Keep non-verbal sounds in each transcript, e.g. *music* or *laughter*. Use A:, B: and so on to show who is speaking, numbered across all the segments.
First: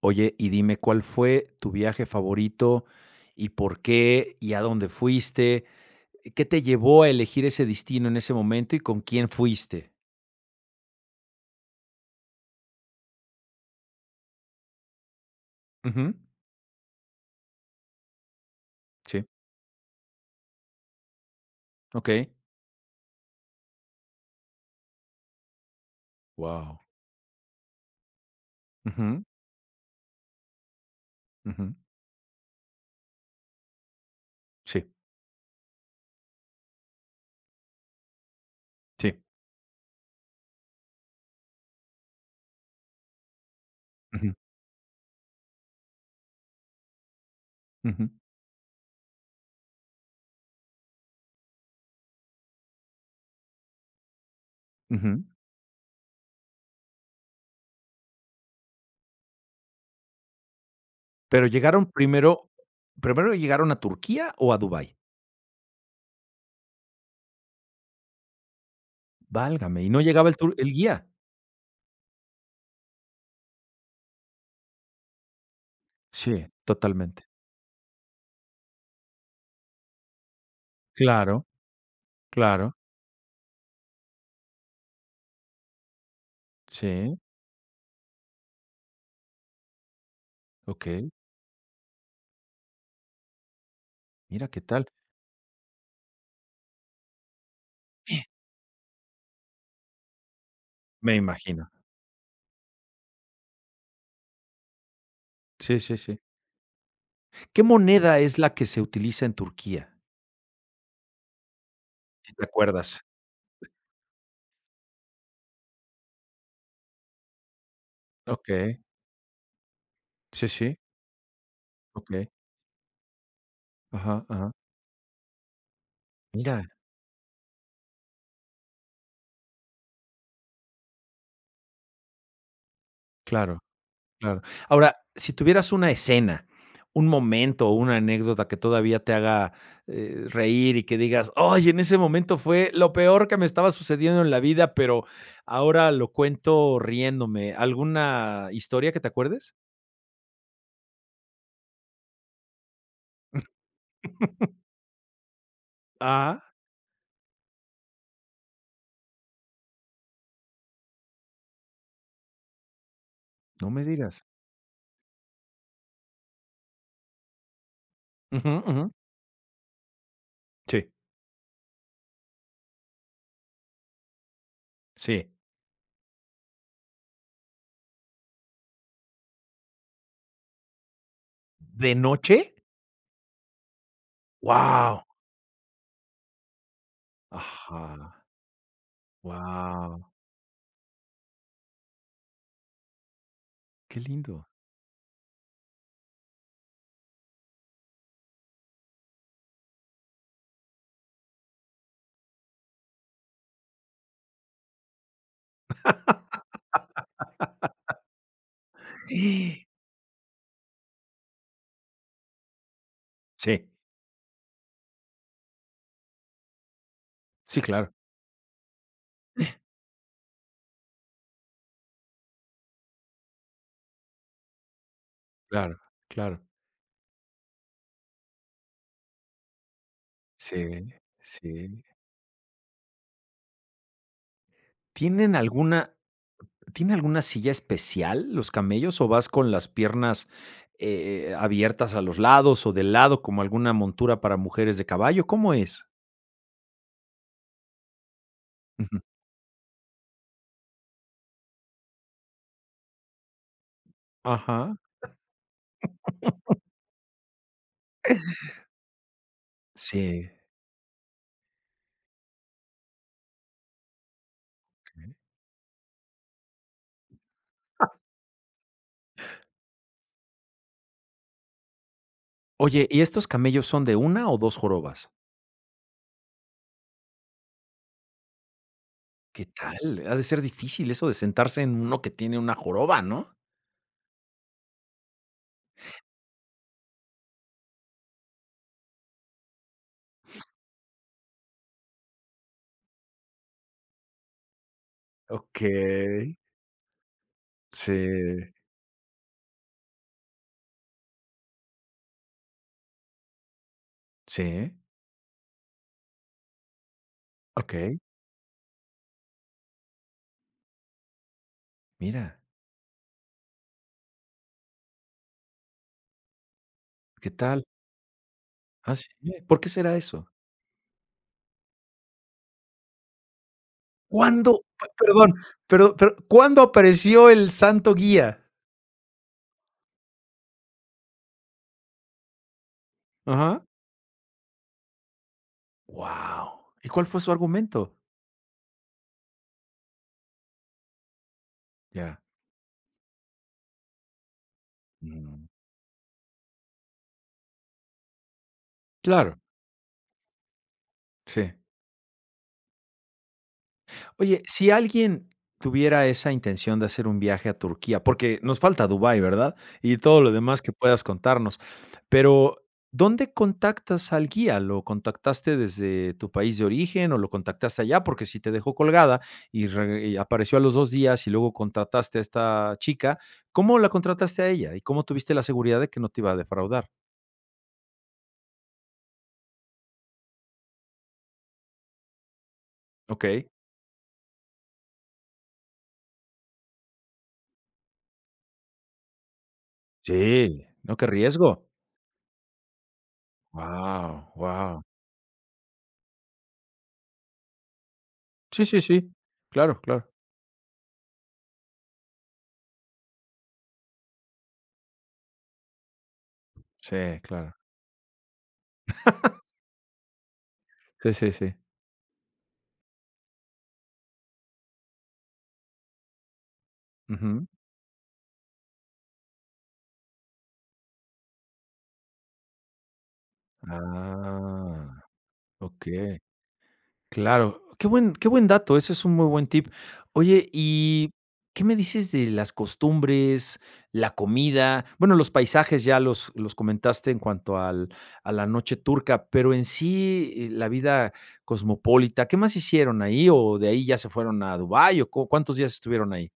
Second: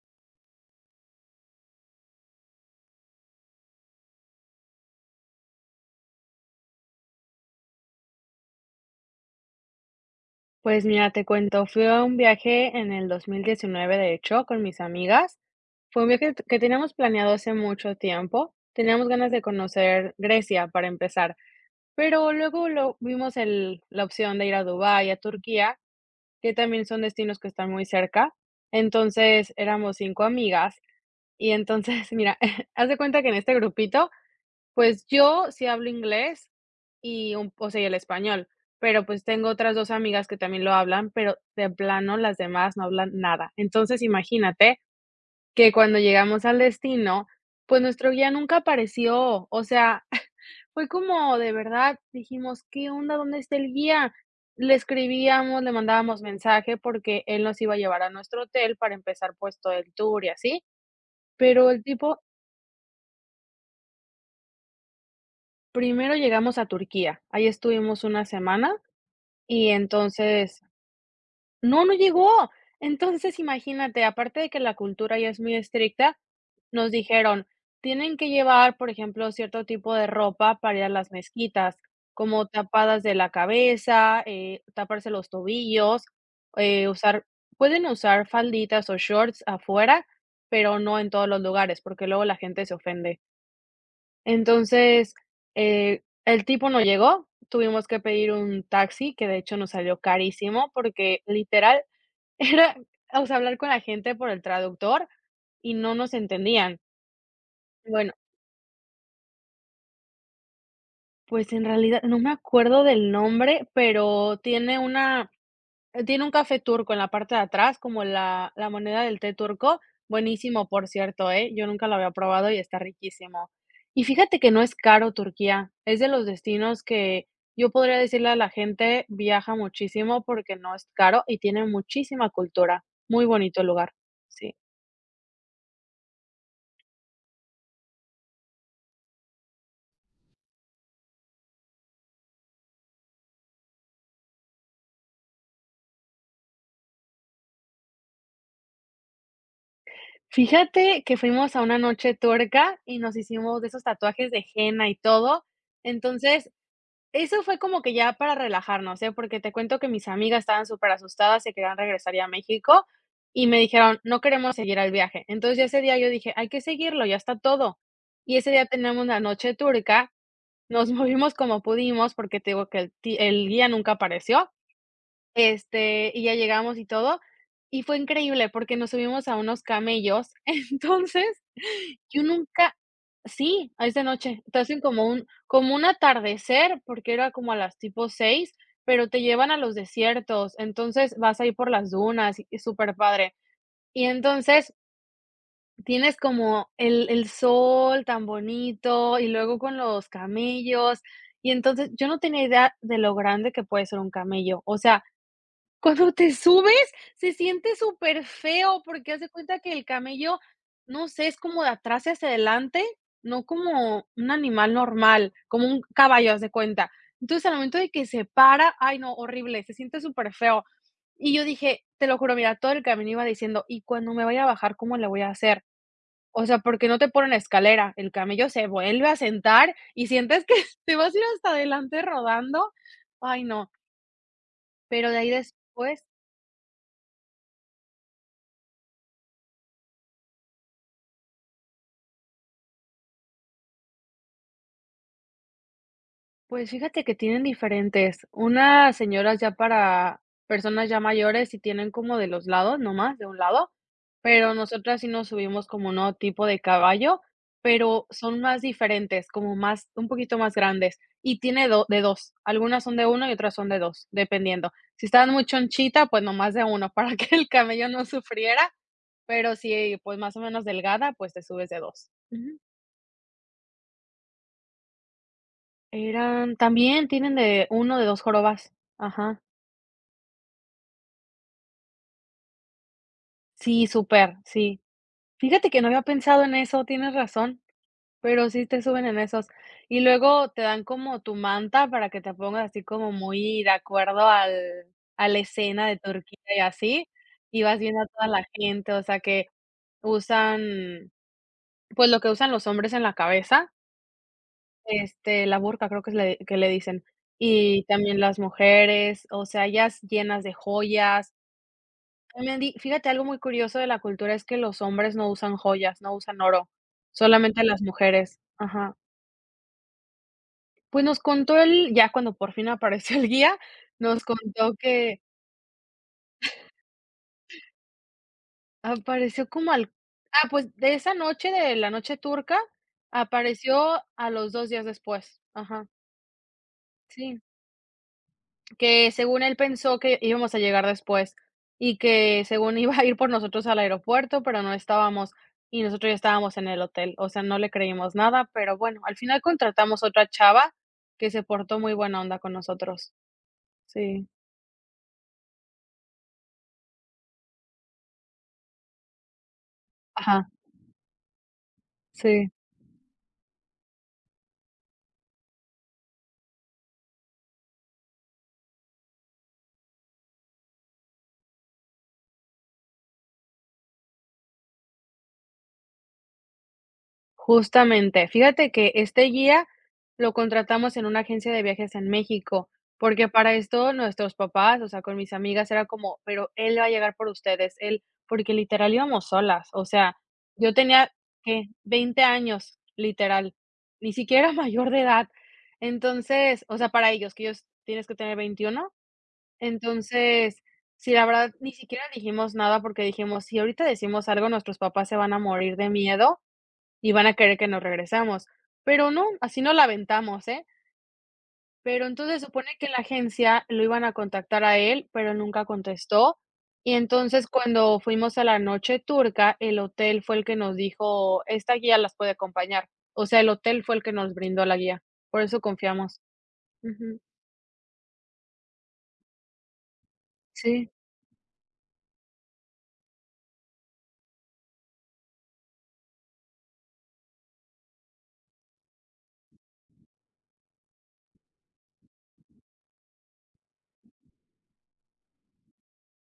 A: Oye, y dime, ¿cuál fue tu viaje favorito y por qué y a dónde fuiste? ¿Qué te llevó a elegir ese destino en ese momento y con quién fuiste?
B: Pues mira, te cuento, fui a un viaje en el 2019, de hecho, con mis amigas. Fue un
A: Ujú,
B: viaje que teníamos planeado hace mucho tiempo. Teníamos
A: sí,
B: ganas de conocer Grecia para empezar,
A: okey.
B: pero luego vimos la opción de ir a Dubái, a Turquía, que
A: Wow.
B: también son destinos que están muy cerca.
A: Ujú,
B: Entonces éramos cinco amigas y
A: ujú,
B: entonces, *laughs* mira, *laughs* haz de cuenta que en este grupito
A: sí,
B: pues yo sí hablo inglés y un o sea, y el español, pero,
A: sí,
B: pues, tengo otras 2 amigas que también lo hablan, pero de plano las demás no hablan nada. Entonces,
A: ujú,
B: imagínate que cuando llegamos al destino, pues,
A: ujú,
B: nuestro guía nunca apareció. O sea, *laughs* fue como de verdad dijimos: "¿Qué onda? ¿Dónde está el guía?". Le
A: ujú.
B: escribíamos, le mandábamos mensaje porque él nos iba a llevar a nuestro hotel para empezar, pues, todo el tour y así,
A: Pero
B: pero el
A: llegaron
B: tipo
A: primero ¿Primero llegaron a Turquía o a Dubái?
B: primero llegamos a Turquía, ahí estuvimos una semana. Y
A: Válgame, ¿y no llegaba el tur
B: entonces,
A: el guía?
B: no, no llegó. Entonces, imagínate, aparte de que la cultura ya es muy estricta,
A: Sí,
B: nos
A: totalmente.
B: dijeron, tienen que llevar, por ejemplo, cierto tipo de ropa para ir a las
A: Claro,
B: mezquitas, como
A: claro.
B: tapadas de la cabeza, taparse los tobillos,
A: Sí,
B: usar, pueden usar falditas o shorts afuera, pero no en
A: okey.
B: todos los lugares, porque luego la gente se ofende.
A: Mira, ¿qué tal?
B: Entonces, el tipo no llegó, tuvimos que pedir un taxi, que de hecho nos salió carísimo,
A: Me
B: porque
A: imagino.
B: literal *laughs* era, o sea, hablar con la gente por el traductor y
A: Sí,
B: no
A: sí,
B: nos
A: sí.
B: entendían.
A: ¿Qué
B: Bueno,
A: moneda es la que se utiliza en Turquía?
B: pues en realidad no me
A: Si te
B: acuerdo
A: acuerdas.
B: del nombre, pero tiene una. Tiene un café turco en la parte de atrás, como la
A: Okey.
B: moneda del té turco,
A: Sí,
B: buenísimo,
A: sí.
B: por cierto, ¿eh? Yo nunca lo había
A: Okey.
B: probado y está riquísimo. Y
A: Ajá,
B: fíjate que
A: ajá.
B: no es caro Turquía, es de los
A: Mira,
B: destinos que yo podría decirle a la gente, viaja muchísimo porque no es caro y tiene muchísima cultura. Muy
A: claro,
B: bonito el lugar,
A: claro.
B: sí.
A: Ahora, si tuvieras una escena, un momento o una anécdota que todavía te haga, reír y que digas: "Ay, en ese momento fue lo peor que me estaba sucediendo en la vida, pero ahora lo cuento riéndome", ¿alguna historia que te acuerdes?
B: Fíjate que fuimos a una noche tuerca y nos hicimos de esos tatuajes de henna y todo.
A: Ah,
B: Entonces, eso fue como que ya para relajarnos, ¿eh? Porque te cuento que mis amigas estaban súper asustadas, se querían regresar ya a México y me
A: no me
B: dijeron: "No
A: digas.
B: queremos seguir el viaje". Entonces, ya ese día yo dije: "Hay que seguirlo, ya está todo". Y ese
A: Ujú,
B: día
A: ujú.
B: tenemos la noche turca, nos
A: Sí,
B: *laughs* movimos como pudimos, porque te digo que el guía nunca apareció,
A: sí.
B: este, y ya llegamos y todo, y fue increíble porque nos subimos a unos camellos. *laughs* Entonces,
A: ¿De
B: yo
A: noche?
B: nunca, sí, a esa noche, te hacen
A: Guau.
B: como un atardecer, porque era como a las tipo
A: Ajá.
B: seis, pero te llevan a los
A: Wow,
B: desiertos, entonces vas ahí por las dunas y es súper padre.
A: qué
B: Y
A: lindo.
B: entonces tienes como el sol tan bonito y luego con los camellos, y entonces yo no tenía idea de lo grande que puede ser un camello. O sea, cuando te subes, se siente súper feo porque haz de cuenta que el camello, no sé, es como de atrás hacia adelante, no
A: Sí,
B: como un animal normal, como un caballo, haz de cuenta. Entonces, al
A: sí,
B: momento de
A: claro,
B: que se para, ay no, horrible, se siente súper feo. Y yo dije, te lo juro, mira, todo el camino iba diciendo, y cuando me vaya a bajar, ¿cómo le voy a hacer?
A: claro, claro.
B: O sea, porque no te ponen escalera, el camello se vuelve a sentar y sientes que
A: Sí,
B: *laughs* te vas a ir hasta
A: sí.
B: adelante rodando. Ay, no, pero de ahí
A: ¿Tienen alguna
B: después.
A: tiene alguna silla especial los camellos o vas con las piernas, abiertas a los lados o de lado como alguna montura para mujeres de caballo? ¿Cómo es?
B: Pues fíjate que tienen diferentes. Unas
A: Ujú.
B: señoras ya para personas ya mayores y tienen como de los lados, nomás de un lado, pero
A: Ajá,
B: nosotras sí nos subimos como no tipo de caballo, pero son más diferentes, como más, un
A: sí.
B: poquito más grandes. Y tiene de dos. Algunas son de uno y otras son de dos, dependiendo. Si estaban muy chonchita, pues nomás de uno, *laughs* para que el camello no sufriera. Pero si pues más o menos delgada, pues te subes de dos. Ujú.
A: Oye, ¿y estos camellos son de una o 2 jorobas?
B: Eran, también tienen de uno de dos jorobas. Ajá.
A: ¿Qué tal? Ha de ser difícil eso de sentarse en uno que tiene una joroba, ¿no?
B: Sí, súper, sí. Fíjate que no había pensado en eso, tienes razón, pero sí te suben en esos. Y luego te dan como tu manta para que te pongas así como muy de acuerdo al a la escena de
A: Okey.
B: Turquía y así, y vas viendo a toda la
A: Sí,
B: gente, o sea, que usan, pues, lo que usan los hombres en la cabeza,
A: sí.
B: este, la burka creo que es le que le dicen, y
A: Okey,
B: también las mujeres, o sea, ellas llenas de joyas.
A: mira,
B: Me fíjate, algo muy curioso de la cultura es que los hombres no usan joyas, no usan oro,
A: ¿qué
B: solamente
A: tal?
B: las mujeres.
A: Ah,
B: Ajá.
A: sí, ¿por qué será eso?
B: Pues nos contó él, ya cuando por fin apareció el guía, nos
A: ¿Cuándo?
B: contó
A: Pe
B: que
A: perdón, pero, ¿cuándo apareció el santo guía?
B: apareció como al, ah, pues de esa noche, de la noche turca,
A: Ajá.
B: apareció a los 2 días después. Ajá,
A: Wow. ¿Y cuál fue su
B: sí.
A: argumento?
B: Que según él pensó que íbamos a llegar después y
A: Ya,
B: que según *laughs* iba a ir por nosotros al aeropuerto, pero no estábamos
A: mm,
B: y nosotros ya estábamos en el hotel, o sea, no le creímos nada, pero bueno, al
A: claro,
B: final contratamos otra chava que se
A: sí.
B: portó muy buena onda con nosotros. Sí,
A: Oye, si alguien tuviera esa intención de hacer un viaje a Turquía, porque nos falta Dubái, ¿verdad? Y todo lo
B: ajá,
A: demás que puedas contarnos.
B: sí.
A: Pero, ¿dónde contactas al guía? ¿Lo contactaste desde tu país de origen o lo contactaste allá? Porque si te dejó colgada y apareció a los 2 días y luego contrataste a esta chica, ¿cómo la contrataste a ella? ¿Y cómo tuviste la seguridad de que no te iba a defraudar?
B: Justamente, fíjate que este guía lo contratamos en una agencia de viajes en México, porque
A: Okey.
B: para esto nuestros papás, o sea, con mis amigas era como, pero él va a llegar por ustedes, él, porque literal íbamos solas, o sea,
A: Sí,
B: yo
A: no, qué
B: tenía,
A: riesgo.
B: ¿qué? 20 años, literal, ni
A: Wow.
B: siquiera *laughs*
A: Wow.
B: mayor de edad. Entonces, o sea, para ellos, que ellos tienes que tener
A: Sí, sí,
B: 21,
A: sí. Claro, claro.
B: entonces, sí, la verdad, ni siquiera dijimos nada porque dijimos, si ahorita decimos algo, nuestros papás se van a morir de miedo y
A: Sí,
B: van a
A: claro.
B: querer que nos regresamos, pero no, así no la aventamos, ¿eh?
A: Sí, sí, sí.
B: Pero entonces supone que en la agencia lo iban a contactar a él, pero nunca contestó. Y entonces
A: Ujú.
B: cuando fuimos a la noche turca, el hotel fue el que nos dijo, esta guía las puede acompañar. O sea, el hotel fue el que nos brindó la
A: Ah,
B: guía, por eso
A: okey.
B: confiamos. Ujú,
A: Claro. Qué buen dato, ese es un muy buen tip. Oye,
B: sí.
A: ¿y qué me dices de las costumbres, la comida? Bueno, los paisajes ya los comentaste en cuanto al a la noche turca, pero en sí, la vida cosmopolita, ¿qué más hicieron ahí? ¿O de ahí ya se fueron a Dubái, o cu cuántos días estuvieron ahí?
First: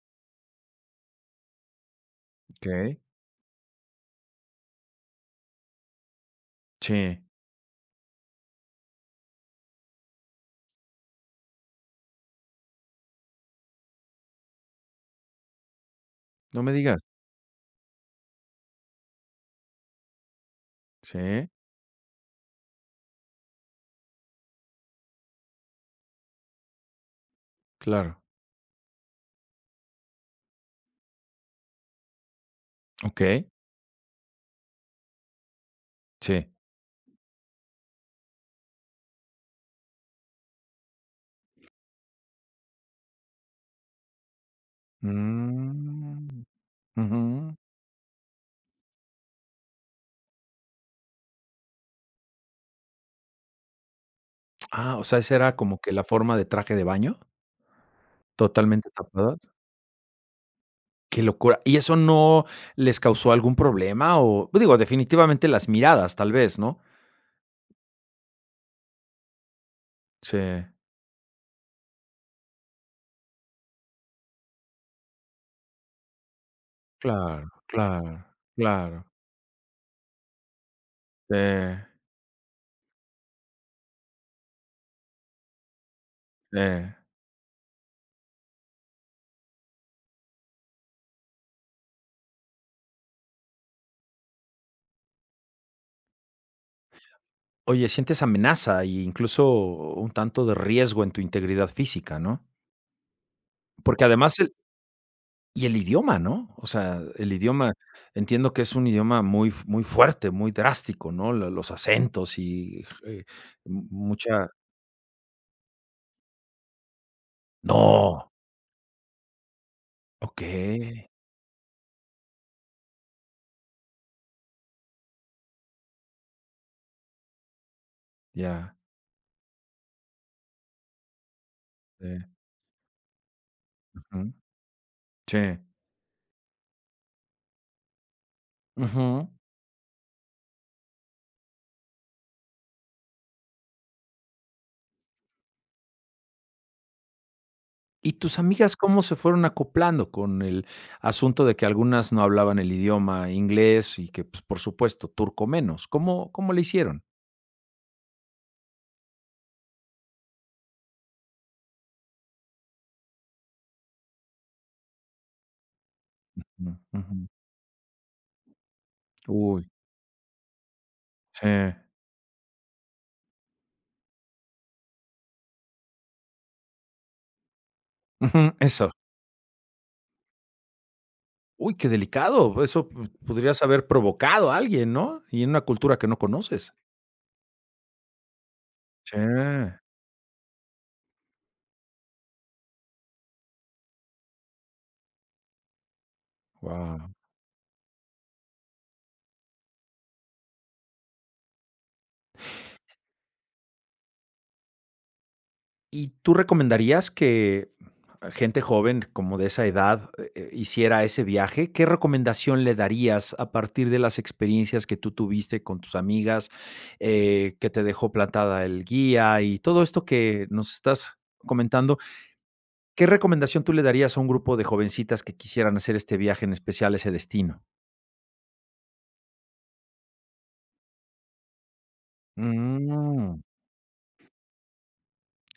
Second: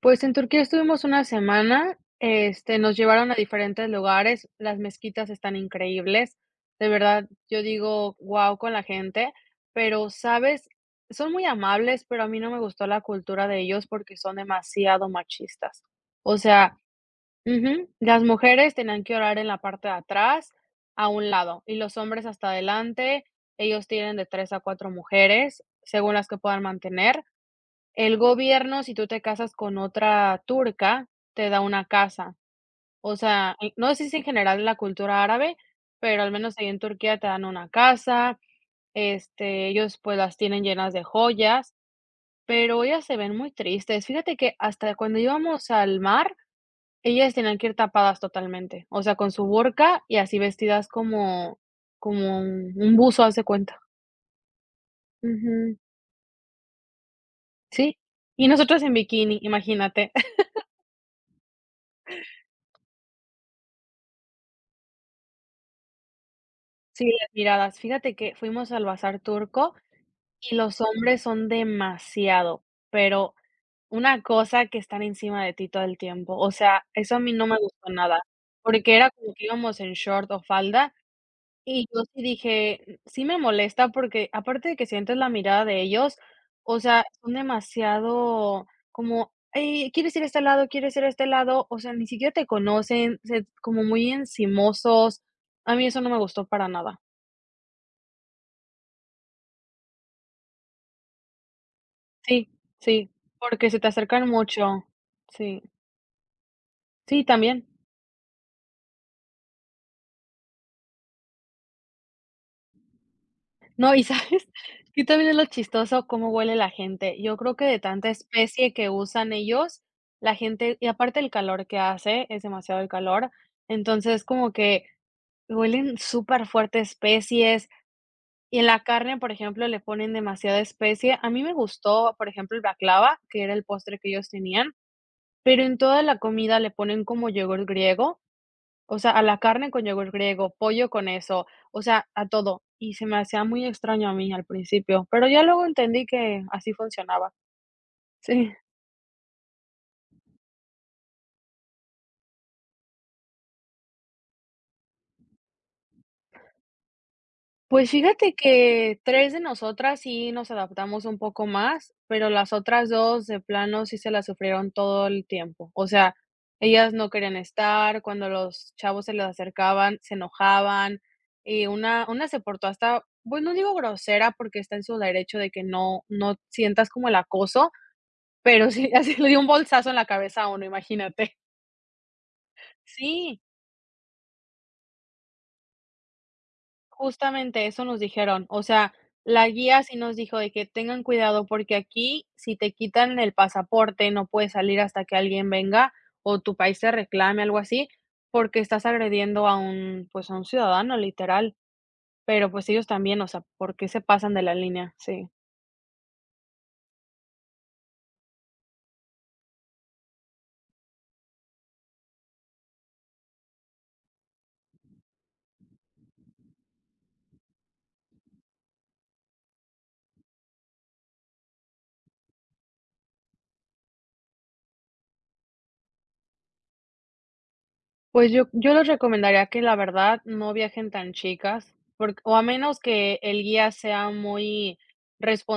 B: Pues en Turquía estuvimos una semana, este, nos
A: Okey.
B: llevaron a diferentes lugares, las mezquitas están increíbles, de
A: Sí,
B: verdad, yo digo, guau, con la gente, pero, ¿sabes? Son muy amables, pero a mí no me gustó la cultura de ellos porque son demasiado machistas. O
A: no me
B: sea,
A: digas.
B: ujú, las mujeres tenían que orar en la parte de atrás, a un
A: Sí,
B: lado, y los hombres hasta adelante, ellos tienen de 3 a 4 mujeres, según las que puedan mantener, el
A: claro.
B: gobierno, si tú te casas con otra turca, te da una casa. O
A: Okey,
B: sea, no sé si es en general la cultura árabe, pero al
A: sí.
B: menos ahí en Turquía te dan una casa, este, ellos, pues, las tienen llenas de joyas, pero ellas se ven muy tristes. Fíjate que hasta cuando íbamos al mar,
A: Mm.
B: ellas
A: Ujú.
B: tenían que ir tapadas totalmente, o sea, con su burka y así vestidas como como un buzo, haz de cuenta.
A: Ah, o sea, esa era
B: Ujú,
A: como que la forma de traje de baño,
B: sí, y nosotros
A: totalmente
B: en bikini,
A: tapadas.
B: imagínate.
A: Qué locura. ¿Y eso no les causó algún problema? O digo, definitivamente las miradas, tal vez, ¿no?
B: Sí, las miradas. Fíjate que fuimos al bazar turco
A: Sí,
B: y los hombres son demasiado, pero una cosa que están encima de ti todo el tiempo. O sea, eso a mí no
A: claro,
B: me gustó nada,
A: claro,
B: porque
A: claro.
B: era como que íbamos en short o falda
A: Eh,
B: y yo sí dije, "Mm, sí me molesta porque aparte de que sientes la mirada de ellos,
A: sí.
B: o sea, son demasiado como, "Ey, ¿quieres ir a este lado? ¿Quieres ir a este lado? O sea, ni siquiera te conocen, se- como muy encimosos. A mí eso no me gustó para nada.
A: Oye, sientes amenaza e incluso un tanto de riesgo en tu integridad física, ¿no?
B: Sí, sí, porque se te
A: Porque
B: acercan
A: además
B: mucho. Sí,
A: y el idioma, ¿no? O sea,
B: sí,
A: el
B: también.
A: idioma, entiendo que es un idioma muy fuerte, muy drástico, ¿no? Lo los acentos y, mu
B: No, ¿y sabes?
A: mucha
B: *laughs* Que también es lo chistoso cómo huele la gente. Yo creo que de tanta
A: ¡no!
B: especie que usan ellos, la gente y
A: Okey,
B: aparte el calor que hace, es demasiado el calor, entonces como que huelen súper fuerte especies y en
A: ya,
B: la carne, por ejemplo, le ponen demasiada especie. A mí me gustó,
A: sí,
B: por ejemplo, el baklava, que era el postre que ellos
A: ujú,
B: tenían,
A: sí,
B: pero en toda la comida le ponen como yogur griego. O sea, a
A: ujú.
B: la carne con yogur griego, pollo con eso, o sea, a todo. Y se me hacía muy extraño a mí al principio, pero ya luego entendí que así funcionaba.
A: ¿Y tus
B: Sí.
A: amigas cómo se fueron acoplando con el asunto de que algunas no hablaban el idioma inglés y que, pues, por supuesto, turco menos? ¿Cómo le hicieron?
B: Pues fíjate que 3 de nosotras sí nos adaptamos un poco más, pero las otras 2 de plano sí se la sufrieron todo el tiempo. O sea,
A: Mm,
B: ellas no
A: ujú.
B: querían estar, cuando los chavos se les
A: Uy,
B: acercaban, se enojaban,
A: sí,
B: y una se portó hasta, pues, no digo grosera porque está en su derecho de que no sientas como el acoso.
A: ujú,
B: Pero sí,
A: eso.
B: *laughs* así le dio un bolsazo en la cabeza a uno, imagínate.
A: Uy, qué delicado. Pues, eso p
B: Sí,
A: podrías haber provocado a alguien, ¿no? Y en una cultura que no conoces.
B: justamente eso nos dijeron. O sea,
A: Sí,
B: la guía sí nos dijo de que tengan cuidado porque aquí, si te quitan el pasaporte, no puedes salir hasta que alguien venga o tu país te
A: guau.
B: reclame, algo así, porque estás agrediendo a un, pues, a un ciudadano, literal. Pero, pues, ellos también, o sea, ¿por qué se pasan de la línea? Sí.
A: ¿Y tú recomendarías que gente joven, como de esa edad, hiciera ese viaje? ¿Qué recomendación le darías a partir de las experiencias que tú tuviste con tus amigas, que te dejó plantada el guía y todo esto que nos estás comentando? ¿Qué recomendación tú le darías a un grupo de jovencitas que quisieran hacer este viaje, en especial ese destino?
B: Pues yo les recomendaría que la verdad no viajen tan chicas, porque o a menos que
A: Mm,
B: el guía sea muy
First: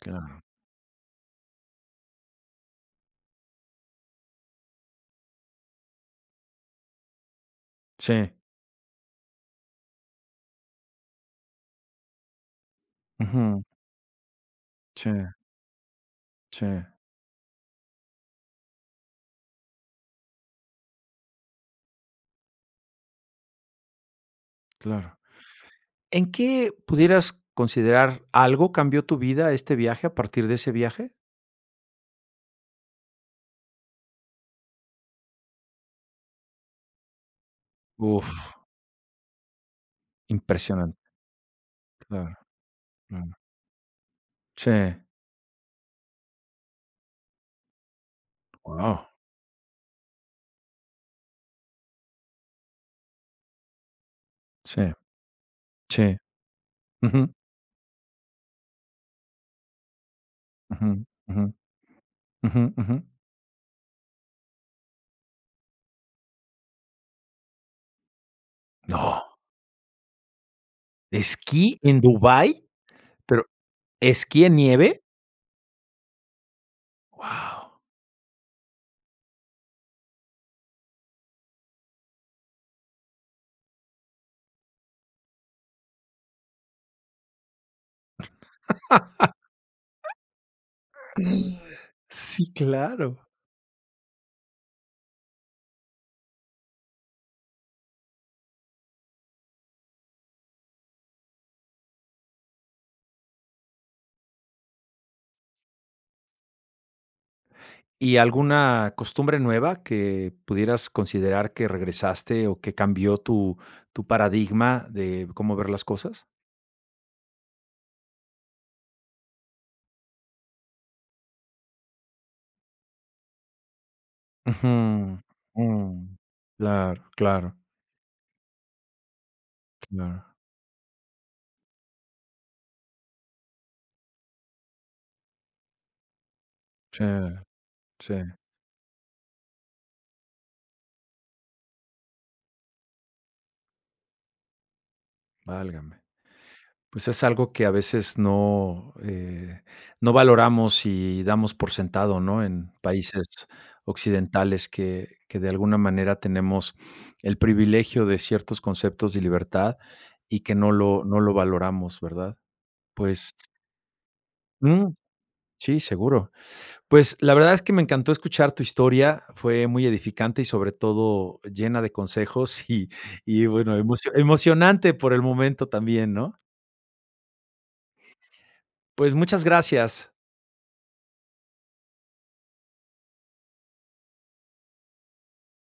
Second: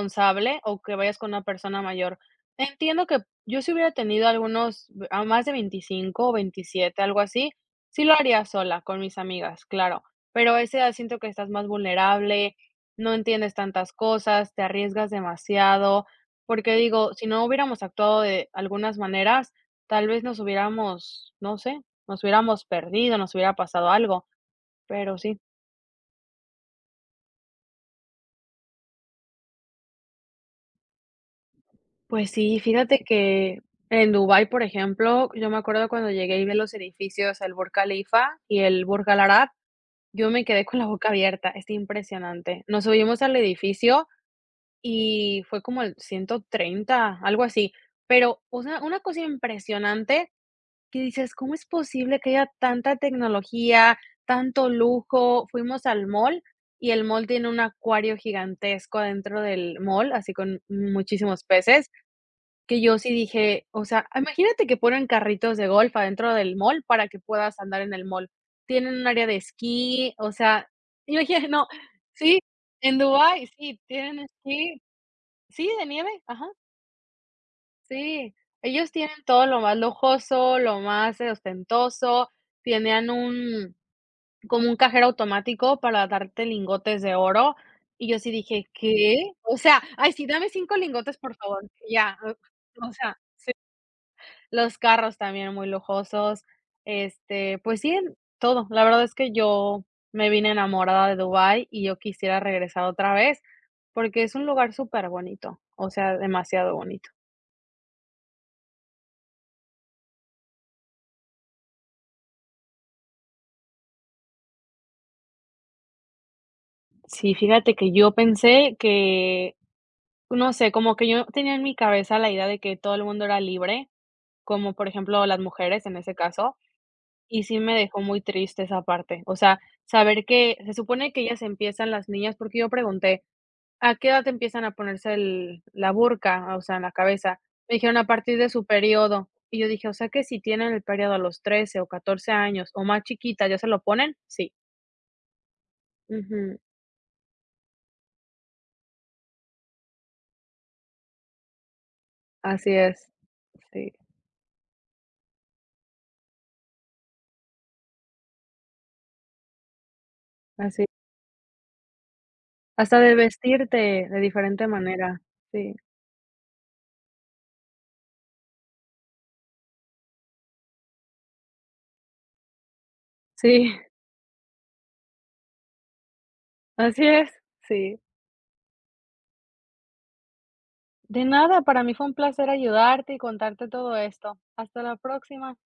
A: claro.
B: o que vayas con una persona mayor. Entiendo que yo si hubiera tenido a más de 25, o 27, algo así, sí lo
A: Sí,
B: haría sola con mis amigas, claro, pero a esa edad siento que estás más vulnerable, no entiendes
A: ujú,
B: tantas cosas, te arriesgas
A: sí,
B: demasiado,
A: sí,
B: porque digo, si no hubiéramos actuado de algunas maneras, tal vez nos hubiéramos, no sé, nos hubiéramos perdido, nos hubiera pasado algo,
A: claro.
B: pero sí.
A: ¿En qué pudieras considerar algo cambió tu vida este viaje a partir de ese viaje?
B: Pues sí, fíjate que en Dubái, por ejemplo, yo me acuerdo cuando llegué y vi los edificios, el Burj
A: Uf,
B: Khalifa y el Burj Al Arab, yo me quedé *laughs* con la boca
A: impresionante.
B: abierta, es
A: Claro,
B: impresionante. Nos subimos
A: claro.
B: al edificio
A: Sí,
B: y fue como el 130, algo así, pero, o sea, una
A: wow,
B: cosa impresionante. Que dices: "¿Cómo es posible que haya tanta tecnología, tanto
A: sí,
B: lujo?". Fuimos al
A: sí.
B: mall y el mall
A: Ujú,
B: tiene un acuario gigantesco adentro del mall, así con
A: ujú,
B: muchísimos
A: ujú,
B: peces,
A: ujú,
B: que
A: ujú.
B: yo sí dije, o sea, imagínate que ponen carritos de golf adentro del mall para que puedas andar en el mall. Tienen un
A: No,
B: área de esquí, o sea, *laughs* yo dije: "No".
A: ¿esquí en
B: Sí,
A: Dubái?
B: en
A: ¿Pero
B: Dubái, sí, tienen
A: esquí en
B: esquí.
A: nieve?
B: Sí, de nieve, ajá.
A: Wow,
B: Sí, ellos tienen todo lo más lujoso, lo más, ostentoso, tenían un como un cajero automático para darte lingotes de oro, y yo sí dije: "¿Qué?". O sea, ay, sí, dame 5 lingotes, por favor, y ya,
A: sí,
B: *laughs* o sea,
A: claro.
B: los carros también muy lujosos, este, pues sí, todo. La verdad es que yo me vine enamorada de Dubái y yo quisiera regresar otra vez, porque es un lugar súper bonito, o sea, demasiado bonito.
A: ¿Y alguna costumbre nueva que pudieras considerar que regresaste o que cambió tu paradigma de cómo ver las cosas?
B: Sí, fíjate que yo pensé que, no sé, como que yo tenía en mi cabeza la idea de que todo el mundo era libre, como por
A: Ujú,
B: ejemplo las mujeres en ese
A: mm,
B: caso,
A: claro,
B: y
A: claro,
B: sí me dejó muy triste esa parte. O sea, saber
A: claro.
B: que se supone que ellas empiezan, las niñas, porque yo pregunté, ¿a qué edad empiezan a ponerse el, la burka? O sea, en la
A: Sí,
B: cabeza. Me dijeron a
A: sí.
B: partir de su periodo. Y yo dije, o sea que si tienen el periodo a los 13 o 14 años o más chiquita, ¿ya se lo ponen? Sí.
A: Válgame.
B: Ujú,
A: Pues es algo que a veces no, no valoramos y damos por sentado, ¿no?
B: así
A: En
B: es.
A: países
B: Sí,
A: occidentales que de alguna manera tenemos el privilegio de ciertos conceptos de libertad y que no
B: así.
A: lo, no lo valoramos, ¿verdad?
B: Hasta de
A: Pues,
B: vestirte de diferente
A: mm,
B: manera. Sí,
A: sí, seguro. Pues la verdad es que me encantó escuchar tu historia, fue muy edificante y sobre todo llena de consejos *laughs* y
B: sí, *laughs*
A: bueno, emocionante por el momento también, ¿no?
B: así es, sí.
A: Pues muchas gracias.
B: De nada, para mí fue un placer ayudarte y contarte todo esto. Hasta la próxima.